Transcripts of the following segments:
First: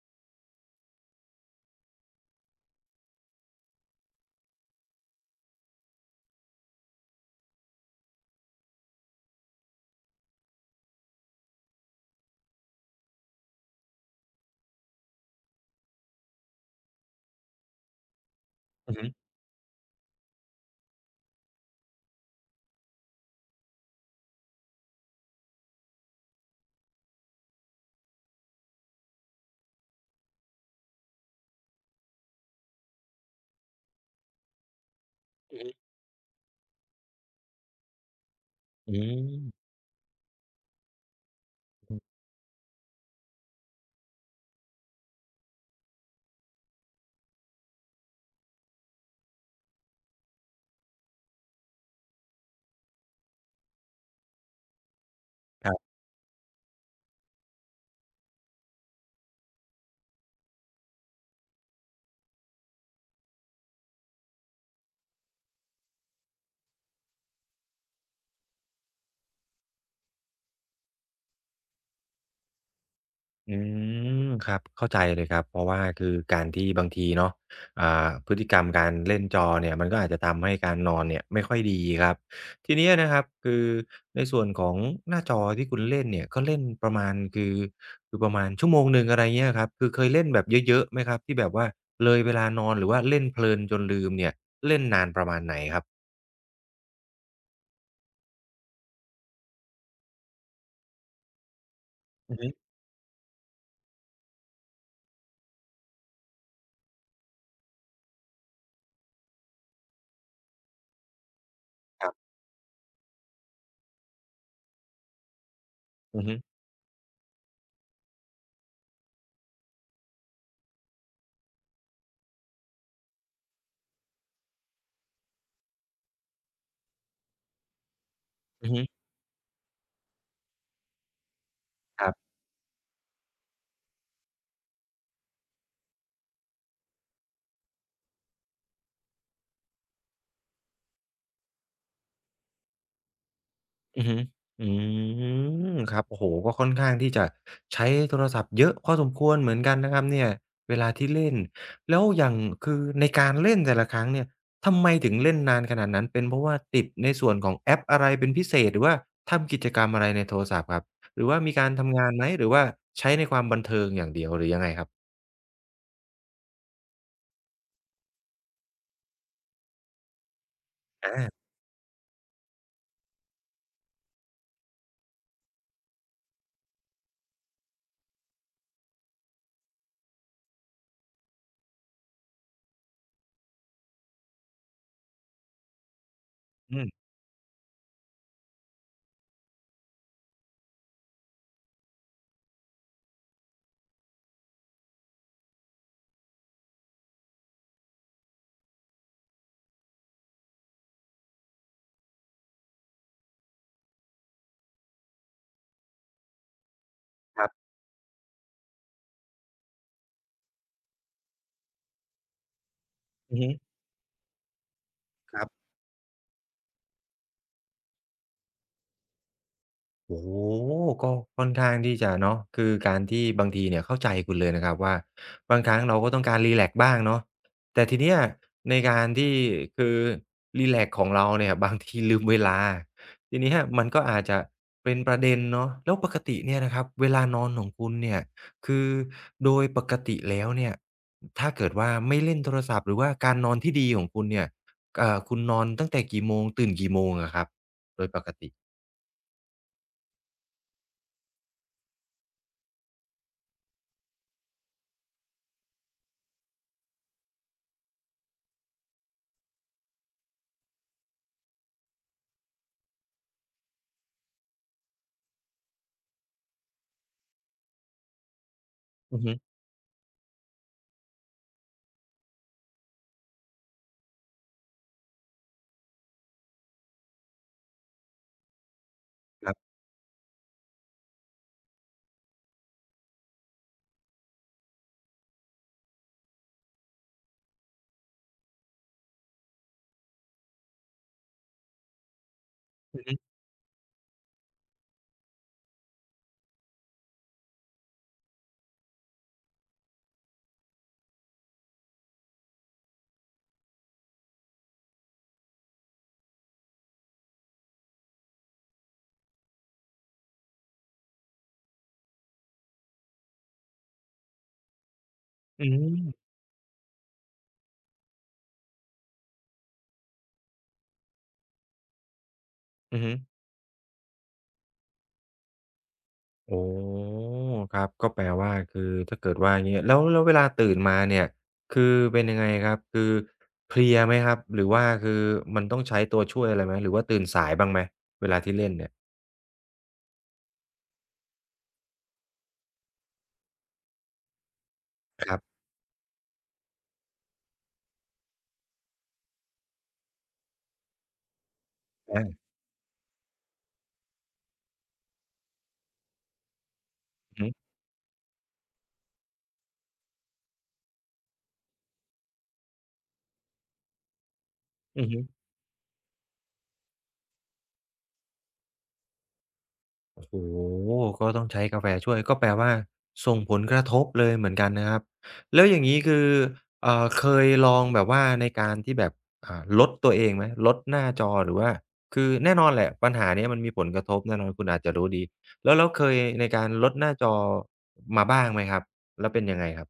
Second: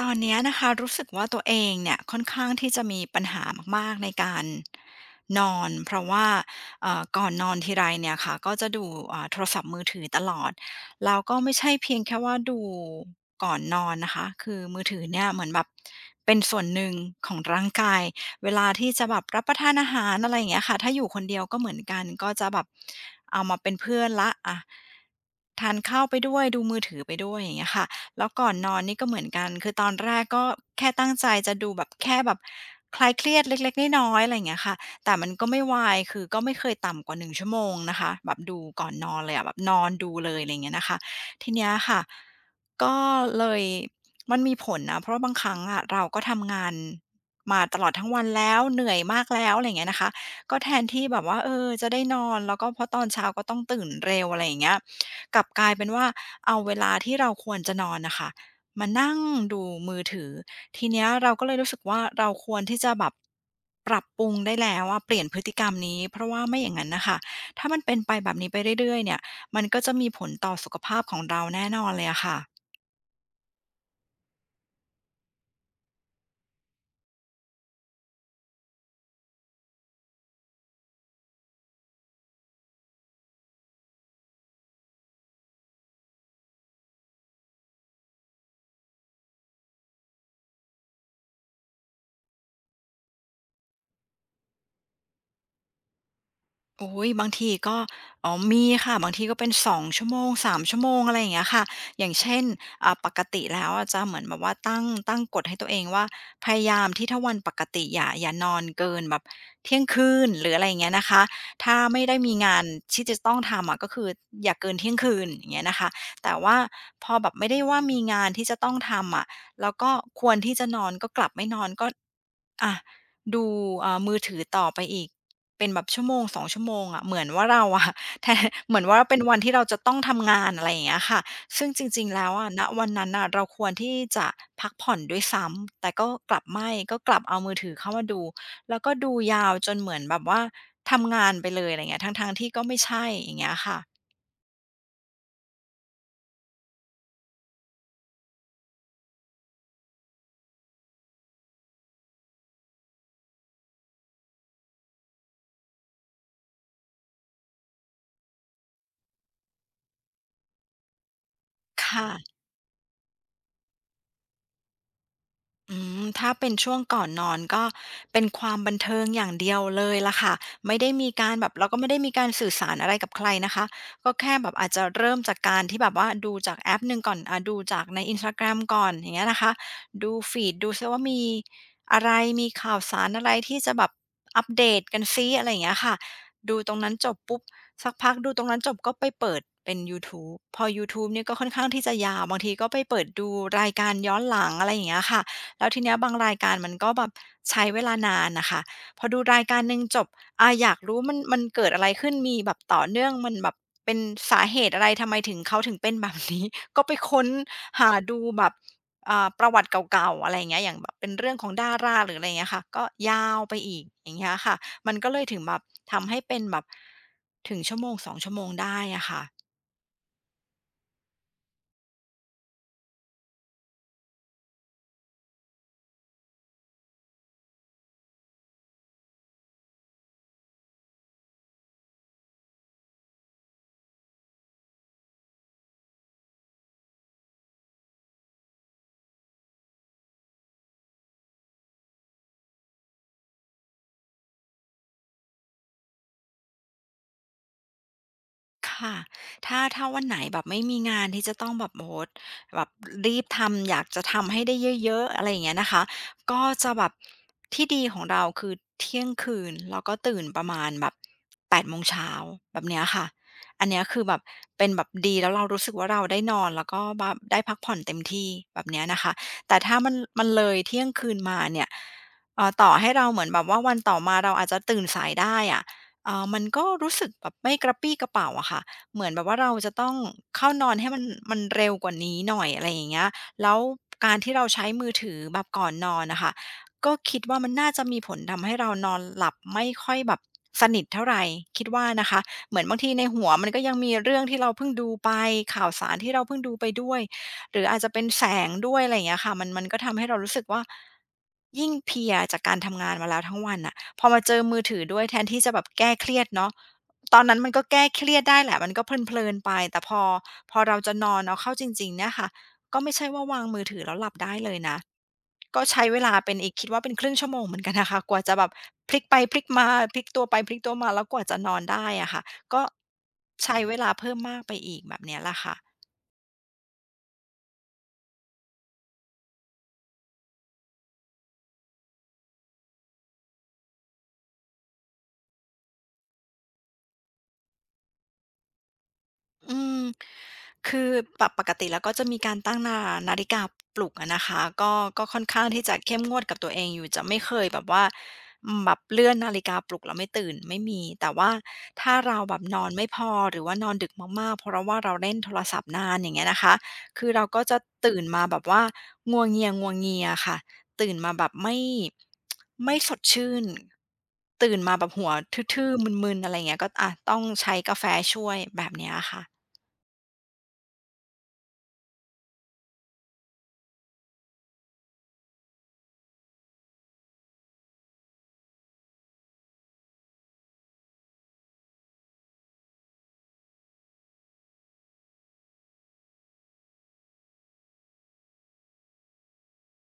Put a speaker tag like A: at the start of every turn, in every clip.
A: ตอนเนี้ยนะคะรู้สึกว่าตัวเองเนี่ยค่อนข้างที่จะมีปัญหามากๆในการนอนเพราะว่าก่อนนอนทีไรเนี่ยค่ะก็จะดูโทรศัพท์มือถือตลอดแล้วก็ไม่ใช่เพียงแค่ว่าดูก่อนนอนนะคะคือมือถือเนี่ยเหมือนแบบเป็นส่วนหนึ่งของร่างกายเวลาที่
B: อือ
A: จะ
B: ฮึ
A: แบบรับประทานอาหารอะไรอย่างเงี้ยค่ะถ้าอยู่คนเดียวก็เหมือนกันก็จะแบบเอามาเป็นเพื่อนแล้วอะทานข้าวไปด้วยดูมือถือไปด้วยอย่างเงี้ยค่ะ แล้วก่อนนอนนี่ก็เหมือนกัน คือตอนแรกก็แค่ตั้งใจจะดูแบบแค่แบบคลายเครียดเล็กๆน้อยๆอะไรอย่างเงี้ยค่ะแต่มันก็
B: อื
A: ไม่
B: อฮึ
A: วายคือก็ไม่เคยต่ำกว่า1ชั่วโมงนะคะแบบดูก่อน
B: อื
A: นอนเลยอะแบบ
B: ม
A: นอนดูเลยอะไรอย่างเงี้ยนะคะทีเนี้ย
B: อื
A: ค่ะ
B: ม
A: ก็เลยมันมีผลนะเพราะว่าบางครั้งอะเราก็ทำงานมาตลอดทั้งวันแล้วเหนื่อยมากแล้วอะไรอย่างเงี้ยนะคะก็แทนที่แบบว่าเออจะได้นอนแล้วก็เพราะตอนเช้าก็ต้องตื่นเร็วอะไรอย่างเงี้ยกลับก
B: ค
A: ลาย
B: รั
A: เป็น
B: บ
A: ว่า เอาเวลาที่เราควรจะนอนนะคะมานั่งดูมือถือทีเนี้ยเราก็เลยรู้สึกว่าเราควรที่จะแบบปรับปรุงได้แล้วอะเปลี่ยนพฤติกรรมนี้เพราะว่าไม่อย่างงั้นน่ะค่ะถ้ามันเป็นไปแบบนี้ไปเรื่อยๆเนี่ยมันก็จะมีผลต่อสุขภาพของเราแน่นอนเลยอะค่ะ
B: อืมครับเข้าใจเลยครับเพราะว่าคือการที่บางทีเนาะอ่าพฤติกรรมการเล่นจอเนี่ยมันก็อาจจะทำให้การนอนเนี่ยไม่ค่อยดีครับทีนี้อะนะครับคือในส่วนของหน้าจอที่คุณเล่นเนี่ยก็เล่นประมาณคือประมาณชั่วโมงหนึ่งอะไรเงี้ยครับคือเคยเล่นแบบเยอะๆไหมครับที่แบบว่าเลยเวลานอนหรือว่าเล่นเพลินจนลืมเนี่ยเล่นนานประมาณไหนครับ
A: โอ้ยบางทีก็อ๋อมีค่ะบางทีก็เป็น2ชั่วโมง3ชั่วโมงอะไรอย่างเงี้ยค่ะอย่าง
B: อื
A: เช่
B: อ
A: น
B: ฮึ
A: ปกติแล้วอะจะเหมือนแบบว่าตั้งกฎให้ตัวเองว่าพยายามที่ถ้าวันปกติอย่านอนเกินแบบเที่ยงคืนหรืออะไรอย่างเงี้ยนะคะถ้าไม่
B: ครั
A: ได้
B: บ
A: มีงานที่จะต้องทำอะก็คืออย่าเกินเที่ยงคืนอย่างเงี้ยนะคะ
B: อือ
A: แต่
B: ฮึ
A: ว่าพอแบบไม่ได้ว่ามีงานที่จะต้องทำอะแล้วก็ อะดูมือถือต่อไปอีกเป็นแบบชั่วโมง2ชั่วโมงอะเหมือนว่าเราอะ แทน
B: อือ
A: เหมื
B: ฮึ
A: อนว่าเป็นวันที่เราจะต้องทำงานอะไรอย่างเงี้ยค่ะซึ่งจริ
B: ค
A: ง
B: รั
A: ๆแล้
B: บ
A: วอะณวันนั้นน่ะเราควรที่จะพักผ่อนด้วยซ้ำแต่ก็กลับเอามือถือเข้ามาดูแล้วก็ดูยาวจนเหมือนแบบว่าทำงานไปเลยอะไรอย่างเงี้ยทั้งๆที่ก็ไม่ใช่อย่างเงี้ยค่ะ
B: อือฮึอืมครับโอ้โฮก็ค่อนข้างที่จะใช้โทรศัพท์เยอะพอสมควรเหมือนกันนะครับเนี่ยเวลาที่เล่นแล้วอย่างคือในการเล่นแต่ละครั้งเนี่ยทำไมถึงเล่นนานขนาดนั้น เป็นเพราะว่าติดในส่วนของแอปอะไรเป็นพิเศษหรือว่าทำกิจกรรมอะไรในโทรศัพท์ครับหรือว่ามีการทำงา
A: ค่ะ
B: นไหมหรือว่าใช้ในความบันเทิงอย่างเดียวหรือยังไงครับ
A: อืมถ้าเป็นช่วงก่อนนอนก็เป็นความบันเทิงอย่างเดียวเลยล่ะค่ะไม่ได้มี
B: อา
A: การแบบเราก็ไม่ได้มีการสื่อสารอะไรกับใครนะคะก็แค่แบบอาจจะเริ่มจากการที่แบบว่าดูจากแอปหนึ่งก่อนอ่าดูจากใน Instagram ก่อนอย่างเงี้ยนะคะดูฟีดดูซิว่ามีอะไรมีข่าวสารอะไรที่จะแบบอัปเดตกันซิอะไรอย่างเงี้ยค่ะดูตร
B: อื
A: ง
B: ม
A: นั้นจบปุ๊บสักพักดูตรงนั้นจบก็ไปเปิดเป็นยูทูบพอยูทูบเนี่ยก็ค่อนข้างที่จะยาวบางทีก็ไปเปิดดูรายการย้อนหลังอะไรอย่างเงี้ยค่ะ แล้วทีเนี้ยบางรายการมันก็แบบใช้เวลานานนะคะพอดูรายการหนึ่งจบอยากรู้มันเกิดอะไรขึ้นมีแบบต่อเนื่องมันแบบเป็นสาเหตุอะไรทำไมเขาถึงเป็นแบบนี้ ก็ไปค้น
B: ครับ
A: หาดูแบบประวัติเก่าๆอะไรอย่างเงี้ยอย่างแบบเป็นเรื่องของดาราหรืออะไรอย่างเงี้ยค่ะก็ยา
B: อือ
A: ว
B: ฮึ
A: ไปอีกอย่างเงี้ยค่ะมันก็เลย
B: ค
A: ถึง
B: รั
A: แบบ
B: บ
A: ทำให้เป็นแบบถึง1-2ชั่วโมงได้อะค่ะ
B: โอ้โฮก็ค่อนข้างที่จะเนาะคือการที่บางทีเนี่ยเข้าใจคุณเลยนะครับว่าบางครั้งเราก็ต้องการรีแลกซ์บ้างเนาะแต่ทีเนี้ยในการที่คือรีแลกซ์ของเราเนี่ย บางทีลืมเวลาทีเนี้ยมันก็อาจจะเป็นประเด็นเนาะแล้วปกติเนี่ยนะครับเวลานอนของคุณเนี่ยคือโดยปกติแล้วเนี่ยถ้าเกิดว่าไม่เล่นโทรศัพท์หรือว่าการนอนที่ดีของคุณเนี่ยคุณนอนตั้งแต่กี่โมงตื่นกี่โมงอะครับโดยปกติ
A: ค่ะถ้าวันไหนแบบไม่มีงานที่จะต้องแบบโอ้โฮแบบรีบทำอยากจะทำให้ได้เยอะๆอะไรอย่างเงี้ยนะคะก็จะแบบที่ดีของเราคือเที่ยงคืนแล้วก็ตื่นประมาณแบบ8 โมงเช้าแบบเนี้ยค่ะอันเนี้ยคือแบบเป็นแบบดีแล้วเรารู้สึกว่าเราได้นอนแล้วก็แบบได้พักผ่อนเต็มที่แบบเนี้ยนะคะ
B: อือฮึ
A: แต่ถ้ามันเลยเที่ยงคืนมาเนี่ยต่อให้เราเหมือนแบบว่าวันต่อมาเราอาจจะตื่นสายได้อะ เอ่ามันก็รู้สึกแบบไม่กระปรี้กระเป๋่าอะค่ะเหมือนแบบว่า
B: ค
A: เรา
B: รั
A: จะ
B: บ
A: ต้องเข้านอนให้มันเร็วกว่านี้หน่อยอะไรอย่างเงี้ยแล้วการที่เราใช้มือถือแบบก่อนนอนน่ะค่ะก็คิดว่ามันน่าจะมีผลทำให้เรานอนหลับไม่ค่อยแบบสนิทเท่าไรคิดว่านะคะเหมือนบางที
B: อื
A: ใน
B: อฮึ
A: หัวมันก็ยังมีเรื่องที่เราเพิ่งดูไปข่าวสารที่เราเพิ่งดูไปด้วยหรืออาจจะเป็นแสงด้วยอะไรอย่างเงี้ยค่ะมันก็ทำให้เรารู้สึกว่ายิ่งเพลียจากการทำงานมาแล้วทั้งวันน่ะ พอมาเจอมือถือด้วยแทนที่จะแบบแก้เครียดเนาะตอนนั้นมันก็แก้เครียดได้แหละมันก็เพลินๆไปแต่พอเราจะนอนเอาเข้าจริงๆเนี่ยค่ะก็ไม่ใช่ว่าวางมือถือแล้วหลับได้เลยนะก็
B: อื
A: ใช้เวลา
B: ม
A: เป็นอีกคิดว่าเป็นครึ่งชั่วโมงเหมือนกันนะคะกว่าจะแบบพลิกไปพลิกมาพลิกตัวไปพลิกตัวมาแล้วกว่าจะนอนได้อะค่ะก็
B: อือฮึ
A: ใช้เวลาเพิ่มมากไปอีกแบบเนี้ยแหละค่ะ
B: โอ้ครับก็แปลว่าคือถ้าเกิดว่าอย่างเงี้ยแล้วเวลาตื่นมาเนี่ยคือเป็นยังไงครับคือเพลียไหมครับ หรือว่าคือมันต้องใช้ตัวช่วยอะไรไหมหรือว่าตื่นสายบ้างไหมเวลาที่เล่นเนี่ย
A: อืมคือปกติแล้วก็จะมีการตั้งนาฬิกาปลุกอะนะคะก็ค่อน
B: ครั
A: ข้าง
B: บ
A: ที่จะเข้มงวดกับตัวเองอยู่จะไม่เคยแบบว่าอืมแบบเลื่อนนาฬิกาปลุกแล้วไม่ตื่นไม่มีแต่ว่าถ้าเรา
B: อา
A: แบบนอนไม่พอหรือว่านอนดึกมากๆเพราะว่าเราเล่นโทรศัพท์นานอย่างเงี้ยนะคะคือเรา
B: อือ
A: ก็
B: ฮึ
A: จะตื่นมาแบบว่างัวเงียๆค่ะตื่นมาแบบไม่สดชื่นตื่นมาแบบ
B: อื
A: หั
B: อ
A: ว
B: ฮึ
A: ทื่อๆมึนๆอะไรอย่างเงี้ยก็อะต้องใช้กาแฟช่วยแบบเนี้ยอะค่ะ
B: โอ้โฮก็ต้องใช้กาแฟช่วย ก็แปลว่าส่งผลกระทบเลยเหมือนกันนะครับ แล้วอย่างงี้คือเคยลองแบบว่าในการที่แบบลดตัวเองไหมลดหน้าจอหรือว่าคือแน่นอนแหละปัญหาเนี้ยมันมีผลกระทบแน่นอนคุณอาจจะรู้ดีแล้วเคยในการลดหน้าจอมาบ้างไหมครับ แล้วเป็นยังไงครับ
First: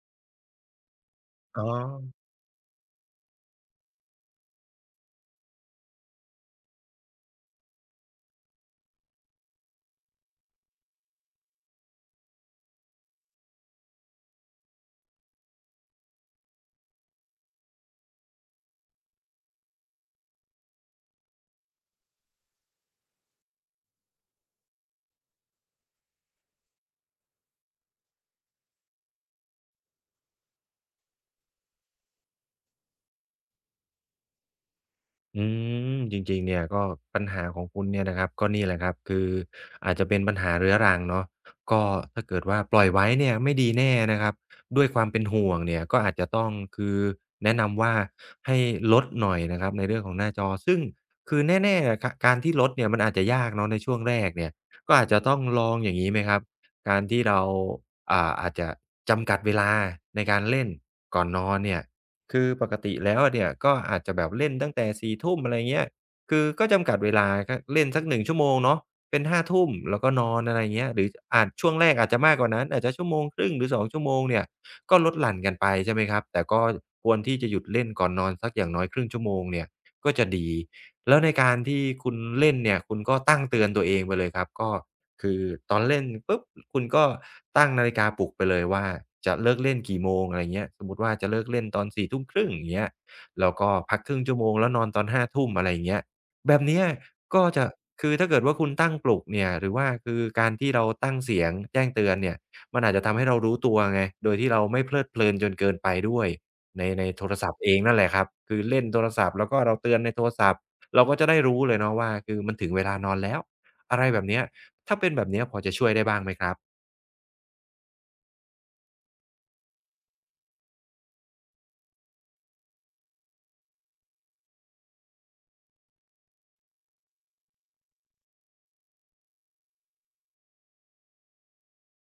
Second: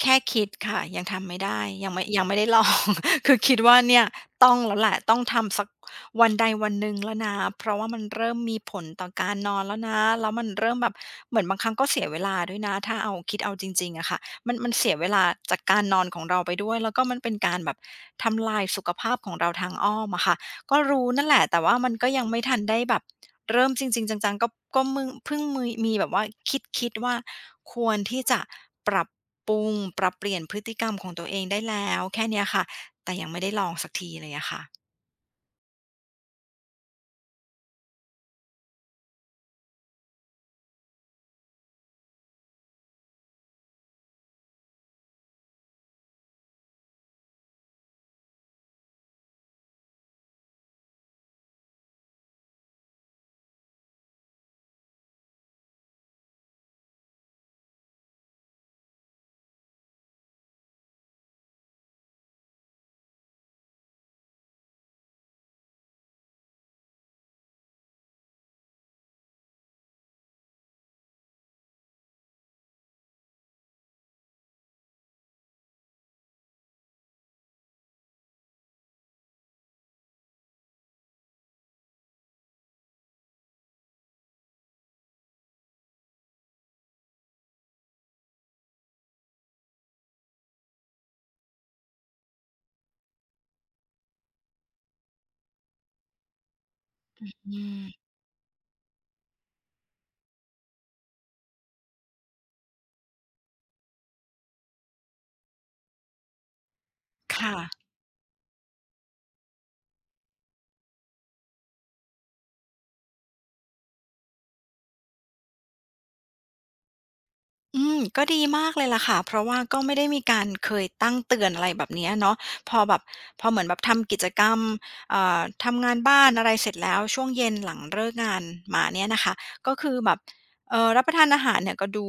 A: แค่คิดค่ะยังทำไม่ได้
B: อ๋อ
A: ยังไม่ได้ลอง คือคิดว่าเนี่ยต้องแล้วแหละต้องทำสักวันใดวันหนึ่งแล้วนะเพราะว่ามันเริ่มมีผลต่อการนอนแล้วนะแล้วมันเริ่มแบบเหมือนบางครั้งก็เสียเวลาด้วยนะถ้าเอาคิดเอาจริงๆอะค่ะมันเสียเวลาจากการนอนของเราไปด้วยแล้วก็มันเป็นการแบบทำลายสุขภาพของเราทางอ้อมอะค่ะ ก็รู้นั่นแหละแต่ว่ามันก็ยังไม่ทันได้แบบเริ่มจริงๆจังๆก็ก็มึงเพิ่งมืยมีแบบว่าคิดๆว่าควรที่จะปรับปรุงปรับเปลี่ยนพฤติกรรมของตัวเองได้แล้วแค่เนี้ยค่ะแต่ยังไม่ได้ลองสักทีเลยอะค่ะ
B: อืมจริงๆเนี่ยก็ปัญหาของคุณเนี่ยนะครับก็นี่แหละครับคืออาจจะเป็นปัญหาเรื้อรังเนาะก็ถ้าเกิดว่าปล่อยไว้เนี่ยไม่ดีแน่นะครับด้วยความเป็นห่วงเนี่ยก็อาจจะต้องคือแนะนำว่าให้ลดหน่อยนะครับในเรื่องของหน้าจอซึ่งคือแน่ๆกะการที่ลดเนี่ยมันอาจจะยากเนาะในช่วงแรกเนี่ยก็อาจจะต้องลองอย่างงี้ไหมครับการที่เราอาจจะจำกัดเวลาในการเล่นก่อนนอนเนี่ย คือปกติแล้วอะเนี่ยก็อาจจะแบบเล่นตั้งแต่4ทุ่มอะไรเงี้ยคือก็จำกัดเวลาก็เล่นสักหนึ่งชั่วโมงเนาะเป็นห้าทุ่มแล้วก็นอนอะไรเงี้ยหรืออาจช่วงแรกอาจจะมากกว่านั้นอาจจะชั่วโมงครึ่งหรือสองชั่วโมงเนี่ยก็ลดหลั่นกันไปใช่ไหมครับแต่ก็ควรที่จะหยุดเล่นก่อนนอนสักอย่างน้อยครึ่งชั่วโมงเนี่ยก็จะดีแล้วในการที่คุณเล่นเนี่ยคุณก็ตั้งเตือนตัวเองไปเลยครับก็ คือตอนเล่นปุ๊บคุณก็ตั้งนาฬิกาปลุกไปเลยว่าจะเลิกเล่นกี่โมงอะไรเงี้ยสมมุติว่าจะเลิกเล่นตอนสี่ทุ่มครึ่งอย่างเงี้ยแล้วก็พักครึ่งชั่วโมงแล้วนอนตอน5:00อะไรอย่างเงี้ยแบบเนี้ยก็
A: อื
B: จะ
A: ม
B: คือถ้าเกิดว่าคุณตั้งปลุกเนี่ยหรือว่าคือการที่เราตั้งเสียงแจ้งเตือนเนี่ยมันอาจจะทำให้เรารู้ตัวไงโดยที่เราไม่เพลิดเพลินจนเกินไปด้วยในโทรศัพ
A: ค่ะ
B: ท์เองนั่นแหละครับคือเล่นโทรศัพท์แล้วก็เราเตือนในโทรศัพท์เราก็จะได้รู้เลยเนาะว่าคือมันถึงเวลานอนแล้วอะไรแบบเนี้ย ถ้าเป็นแบบเนี้ยพอจะช่วยได้บ้างไหมครับ
A: อืมก็ดีมากเลยล่ะค่ะ เพราะว่าก็ไม่ได้มีการเคยตั้งเตือนอะไรแบบเนี้ยเนาะพอแบบเหมือนแบบทำกิจกรรมทำงานบ้านอะไรเสร็จแล้วช่วงเย็นหลังเลิกงานมาเนี่ยนะคะ ก็คือแบบรับประทานอาหารเนี่ยก็ดู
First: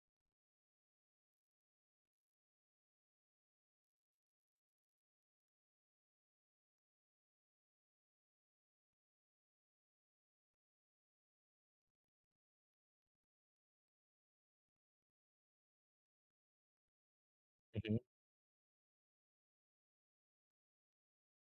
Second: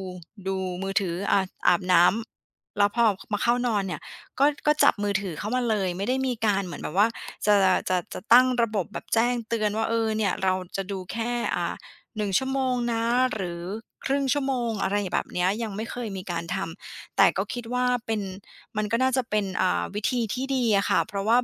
A: ดูมือถืออาบน้ำแล้วพอมาเข้านอนเนี่ยก็จับมือถือเข้ามาเลยไม่ได้มีการเหมือนแบบว่าจะจะตั้งระบบแบบแจ้งเตือนว่าเออเนี่ยเราจะดูแค่1ชั่วโมงนะหรือครึ่งชั่วโมงอะไรแบบเนี้ยยังไม่เคยมีการทำแต่ก็คิด
B: อือ
A: ว่า
B: ฮึ
A: เป็นมันก็น่าจะเป็นวิธีที่ดีอะค่ะเพราะว่า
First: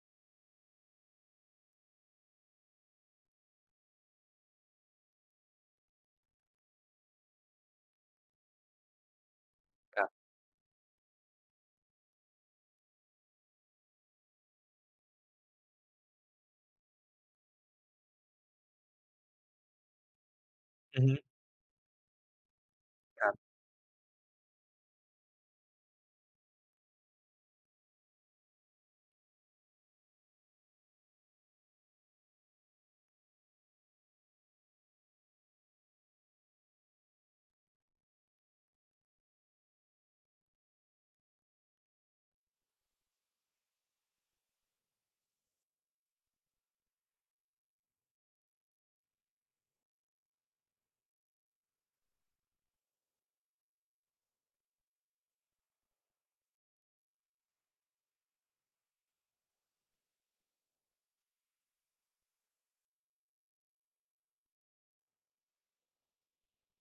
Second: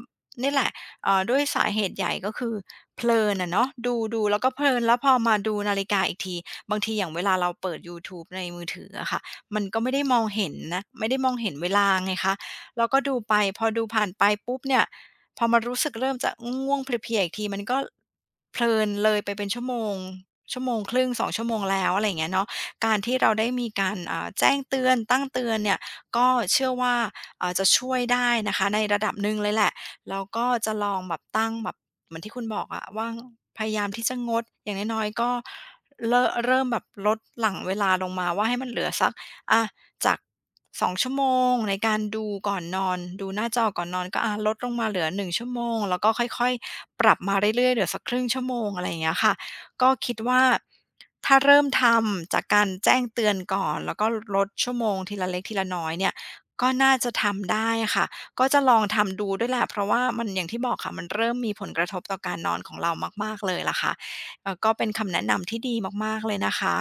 A: นี่แหละด้วยสาเหตุใหญ่ก็คือเพลินอะเนาะดูๆแล้วก็เพลินแล้วพอมาดูนาฬิกาอีกทีบางทีอย่างเวลาเราเปิดยูทูบในมือถืออะค่ะมันก็ไม่
B: ค
A: ได้
B: รั
A: มอง
B: บ
A: เห็นนะไม่ได้มองเห็นเวลาไงคะเราก็ดูไปพอดูผ่านไปปุ๊บเนี่ยพอมารู้สึกเริ่มจะง่วงๆเพลียๆอีกทีมันก็เพลินเลยไปเป็นชั่วโมง ชั่วโมงค
B: อือ
A: รึ่ง
B: ฮึ
A: 2 ชั่วโมงแล้วอะไรอย่างเงี้ยเนาะการที่
B: ค
A: เรา
B: รับ
A: ได้มีการแจ้งเตือนตั้งเตือนเนี่ยก็เชื่อว่าจะช่วยได้นะคะในระดับหนึ่งเลยแหละแล้วก็จะลองแบบตั้งแบบเหมือนที่คุณบอกอะว่าพยายามที่จะงดอย่างน้อยๆก็เลอะเริ่มแบบลดหลั่งเวลาลงมาว่าให้มันเหลือสักอะจากสองชั่วโมงในการดูก่อนนอนดูหน้าจอก่อนนอนก็อะลดลงมาเหลือ1 ชั่วโมงแล้วก็ค่อยๆปรับมาเรื่อยๆเหลือสักครึ่งชั่วโมงอะไรอย่างเงี้ยค่ะ ก็คิดว่าถ้าเริ่มทำจากการแจ้งเตือนก่อนแล้วก็ลดชั่วโมงทีละเล็กทีละน้อยเนี่ยก็น่าจะทำได้อะค่ะก็จะลองทำดูด้วยแหละเพราะว่ามันอย่างที่บอกค่ะมันเริ่มมีผลกระทบต่อการนอนของเรามากๆเลยล่ะค่ะก็เป็นคำแนะนำที่ดีมากๆเลยนะคะ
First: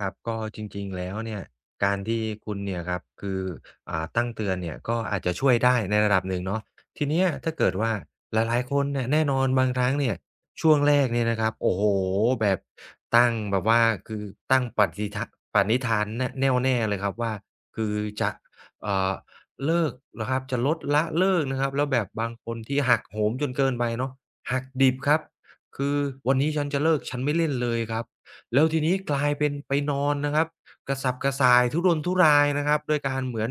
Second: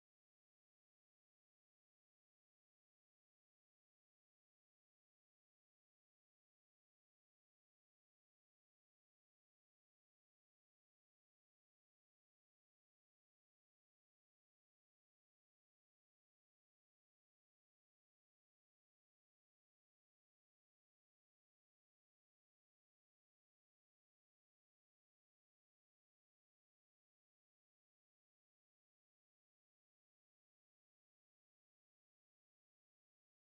B: ครับก็จริงๆแล้วเนี่ยการที่คุณเนี่ยครับคือตั้งเตือนเนี่ยก็อาจจะช่วยได้ในระดับหนึ่งเนาะทีเนี้ยถ้าเกิดว่าหลายๆคนเนี่ยแน่นอนบางครั้งเนี่ยช่วงแรกเนี่ยนะครับโอ้โฮแบบตั้งแบบว่าคือตั้งปฏิทะปณิธานแน่วแน่เลยครับว่าคือจะเอ่อเลิกนะครับจะลดละเลิกนะครับแล้วแบบบางคนที่หักโหมจนเกินไปเนาะหักดิบครับคือวันนี้ฉันจะเลิกฉันไม่เล่นเลยครับ แล้วทีนี้กลายเป็นไปนอนนะครับกระสับกระส่ายทุรนทุรายนะครับด้วยการเหมือน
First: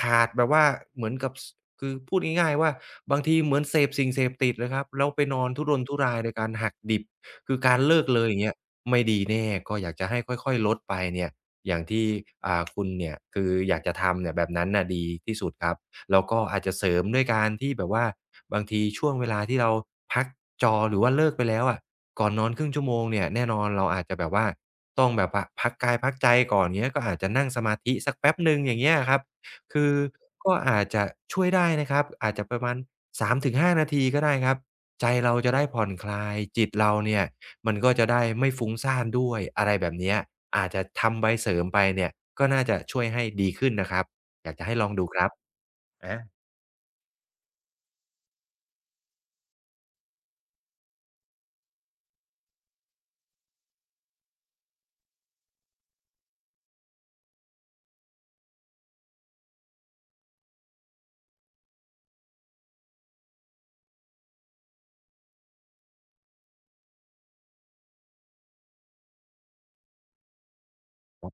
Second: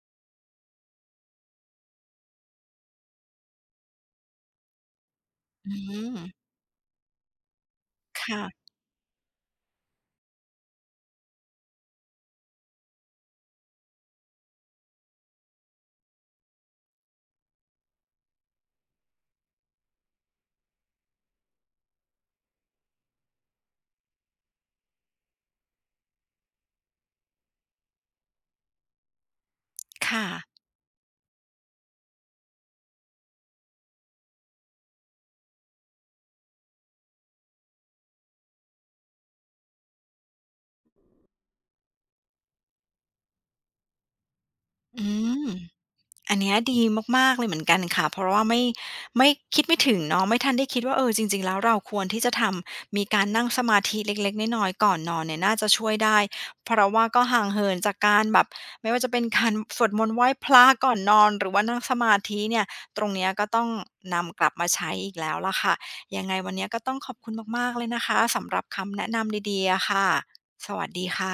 B: ขาดแบบว่าเหมือนกับคือพูดง่ายๆว่าบางทีเหมือนเสพสิ่งเสพติดเลยครับแล้วไปนอนทุ
A: อื
B: รนทุรา
A: ม
B: ยโดยการหักดิบคือการเลิกเลยอย่างเงี้ย
A: ค่ะ
B: ไม่ดีแน่ก็อยากจะให้ค่อยๆลดไปเนี่ยอย่างที่คุณเนี่ยคืออยากจะทำเนี่ยแบบนั้นน่ะดีที่สุดครับ แล้วก็อาจจะเสริมด้วยการที่แบบว่าบางทีช่วงเวลาที่เราพักจอหรือว่าเลิกไปแล้วอะก่อนนอนครึ่งชั่วโมงเนี่ยแน่นอนเราอาจจะแบบว่าต้องแบบว่าพักกายพักใจก่อนอย่างเงี้ยก็อาจจะนั่งสมาธิสักแป๊บหนึ่งอย่างเงี้ยอะครับคือ
A: ค่ะ
B: ก็อาจจะช่วยได้นะครับอาจจะประมาณ3-5นาทีก็ได้ครับใจเราจะได้ผ่อนคลายจิตเราเนี่ยมันก็จะได้ไม่ฟุ้งซ่านด้วยอะไรแบบเนี้ยอาจจะทำไปเสริมไปเนี่ยก็น่าจะช่วยให้ดีขึ้นนะครับอยากจะให้ลองดู
A: อื
B: ครับ
A: ม อัน
B: อา
A: เนี้ยดีมากๆเลยเหมือนกันค่ะเพราะว่าไม่ไม่คิดไม่ถึงเนาะไม่ทันได้คิดว่าเออจริงๆแล้วเราควรที่จะทำมีการนั่งสมาธิเล็กๆน้อยๆก่อนนอนเนี่ยน่าจะช่วยได้เพราะว่าก็ห่างเหินจากการแบบไม่ว่าจะเป็นการสวดมนต์ไหว้พระก่อนนอนหรือว่านั่งสมาธิเนี่ยตรงเนี้ยก็ต้องนำกลับมาใช้อีกแล้วล่ะค่ะยังไงวันเนี้ยก็ต้องขอบคุณมากๆเลยนะคะสำหรับคำแนะนำดีๆอะค่ะสวัสดีค่ะ